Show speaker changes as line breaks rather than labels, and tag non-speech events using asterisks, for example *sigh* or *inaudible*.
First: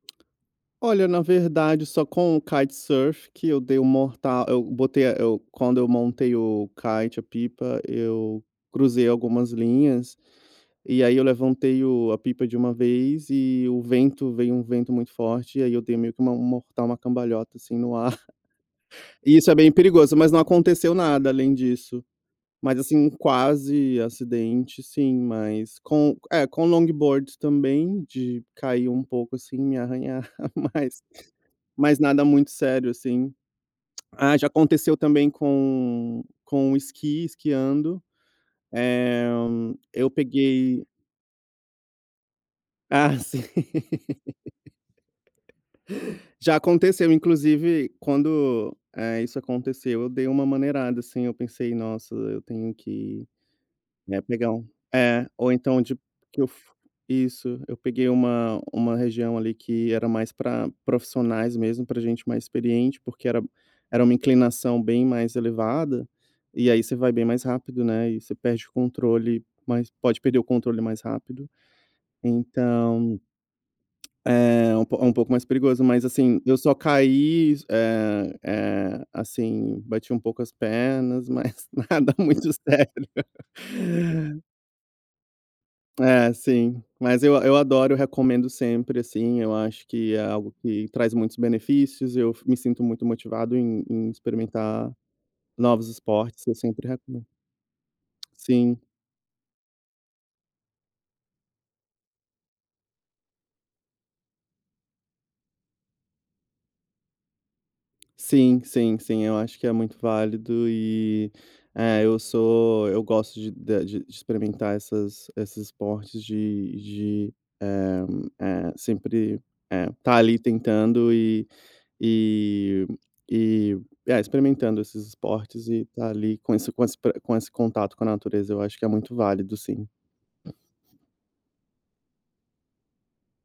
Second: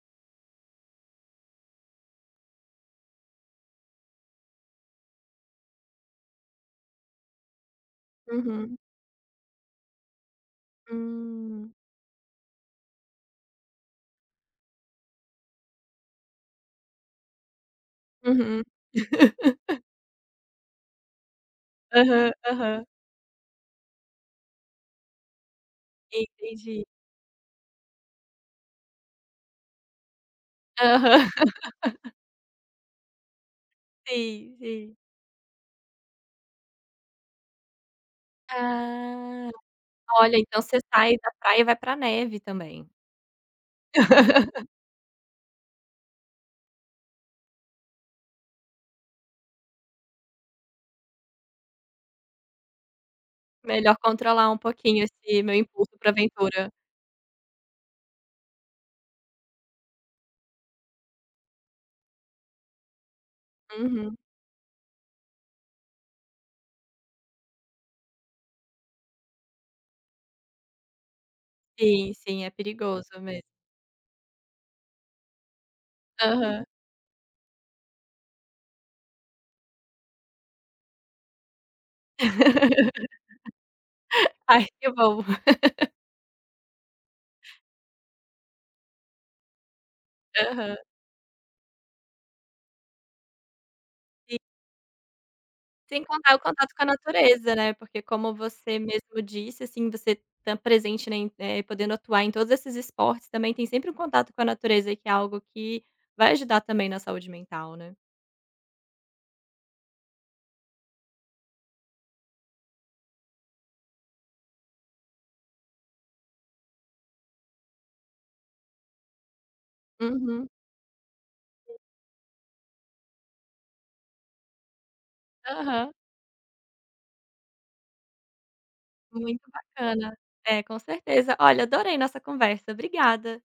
Olha, na verdade só com o kitesurf que eu dei o morta eu botei a eu quando eu montei o kite, a pipa, eu
Uhum.
cruzei algumas linhas e aí eu
Hum.
levantei o a pipa de uma vez e o vento veio um vento muito forte e aí eu dei meio que uma um mortal, uma cambalhota, assim, no ar.
Uhum.
*chuckles* E isso é bem
*laughs*
perigoso, mas não aconteceu nada além disso.
Aham,
Mas,
aham.
assim, um quase acidente sim, mas com, eh, com
Entendi.
longboards também de cair um pouco, assim, me arranhar, mas
Aham.
mas
*laughs*
nada muito sério, assim. Ah, já
Sim, sim.
aconteceu também com com o esqui, esquiando, eh,
Ah!
eu
Olha, então você
peguei
sai da praia e vai pra neve também?
Ah, sim.
*laughs*
*laughs* Já aconteceu, inclusive, quando, eh, isso aconteceu eu dei uma maneirada, assim, eu pensei: "Nossa, eu tenho que,
"Melhor
né,
controlar
pegar
um
um"
pouquinho
é.
esse
Ou
meu
então
impulso
de
pra
que eu f
aventura".
isso. Eu peguei uma uma região ali que era mais pra profissionais mesmo, pra gente mais experiente, porque era era uma
Uhum.
inclinação bem mais elevada, e aí você vai bem mais rápido, né, e você perde o controle mais pode perder o controle mais rápido,
Sim, sim, é perigoso
então,
mes
eh, é um po um pouco mais perigoso. Mas, assim, eu
Aham.
só caí, eh eh, assim, bati um pouco as pernas, mas nada muito sério.
*laughs* Ai, que bom. *laughs*
É, sim. Mas eu a eu adoro, recomendo sempre, assim. Eu acho que é algo
Aham.
que traz muitos benefícios, eu f me sinto muito motivado em em
E
experimentar novos
Sem contar o
esportes. Eu
contato com a
sempre recome
natureza, né. Porque como
sim.
você mesmo disse, assim, você tá presente na em, eh, podendo atuar em todos esses esportes, também tem sempre um contato com a natureza que é algo que vai ajudar também na saúde mental, né.
Sim, sim, sim. Eu acho que é muito válido e, eh, eu sou eu gosto de da de experimentar essas esses esportes de de, eh eh, sempre, eh, estar ali
Uhum.
tentando e e e, eh, experimentando esses esportes e
Aham.
estar ali com isso, com esse pro com esse contato com a natureza eu acho que é muito
Muito
válido sim.
bacana. É, com certeza. Olha, adorei nossa conversa, obrigada.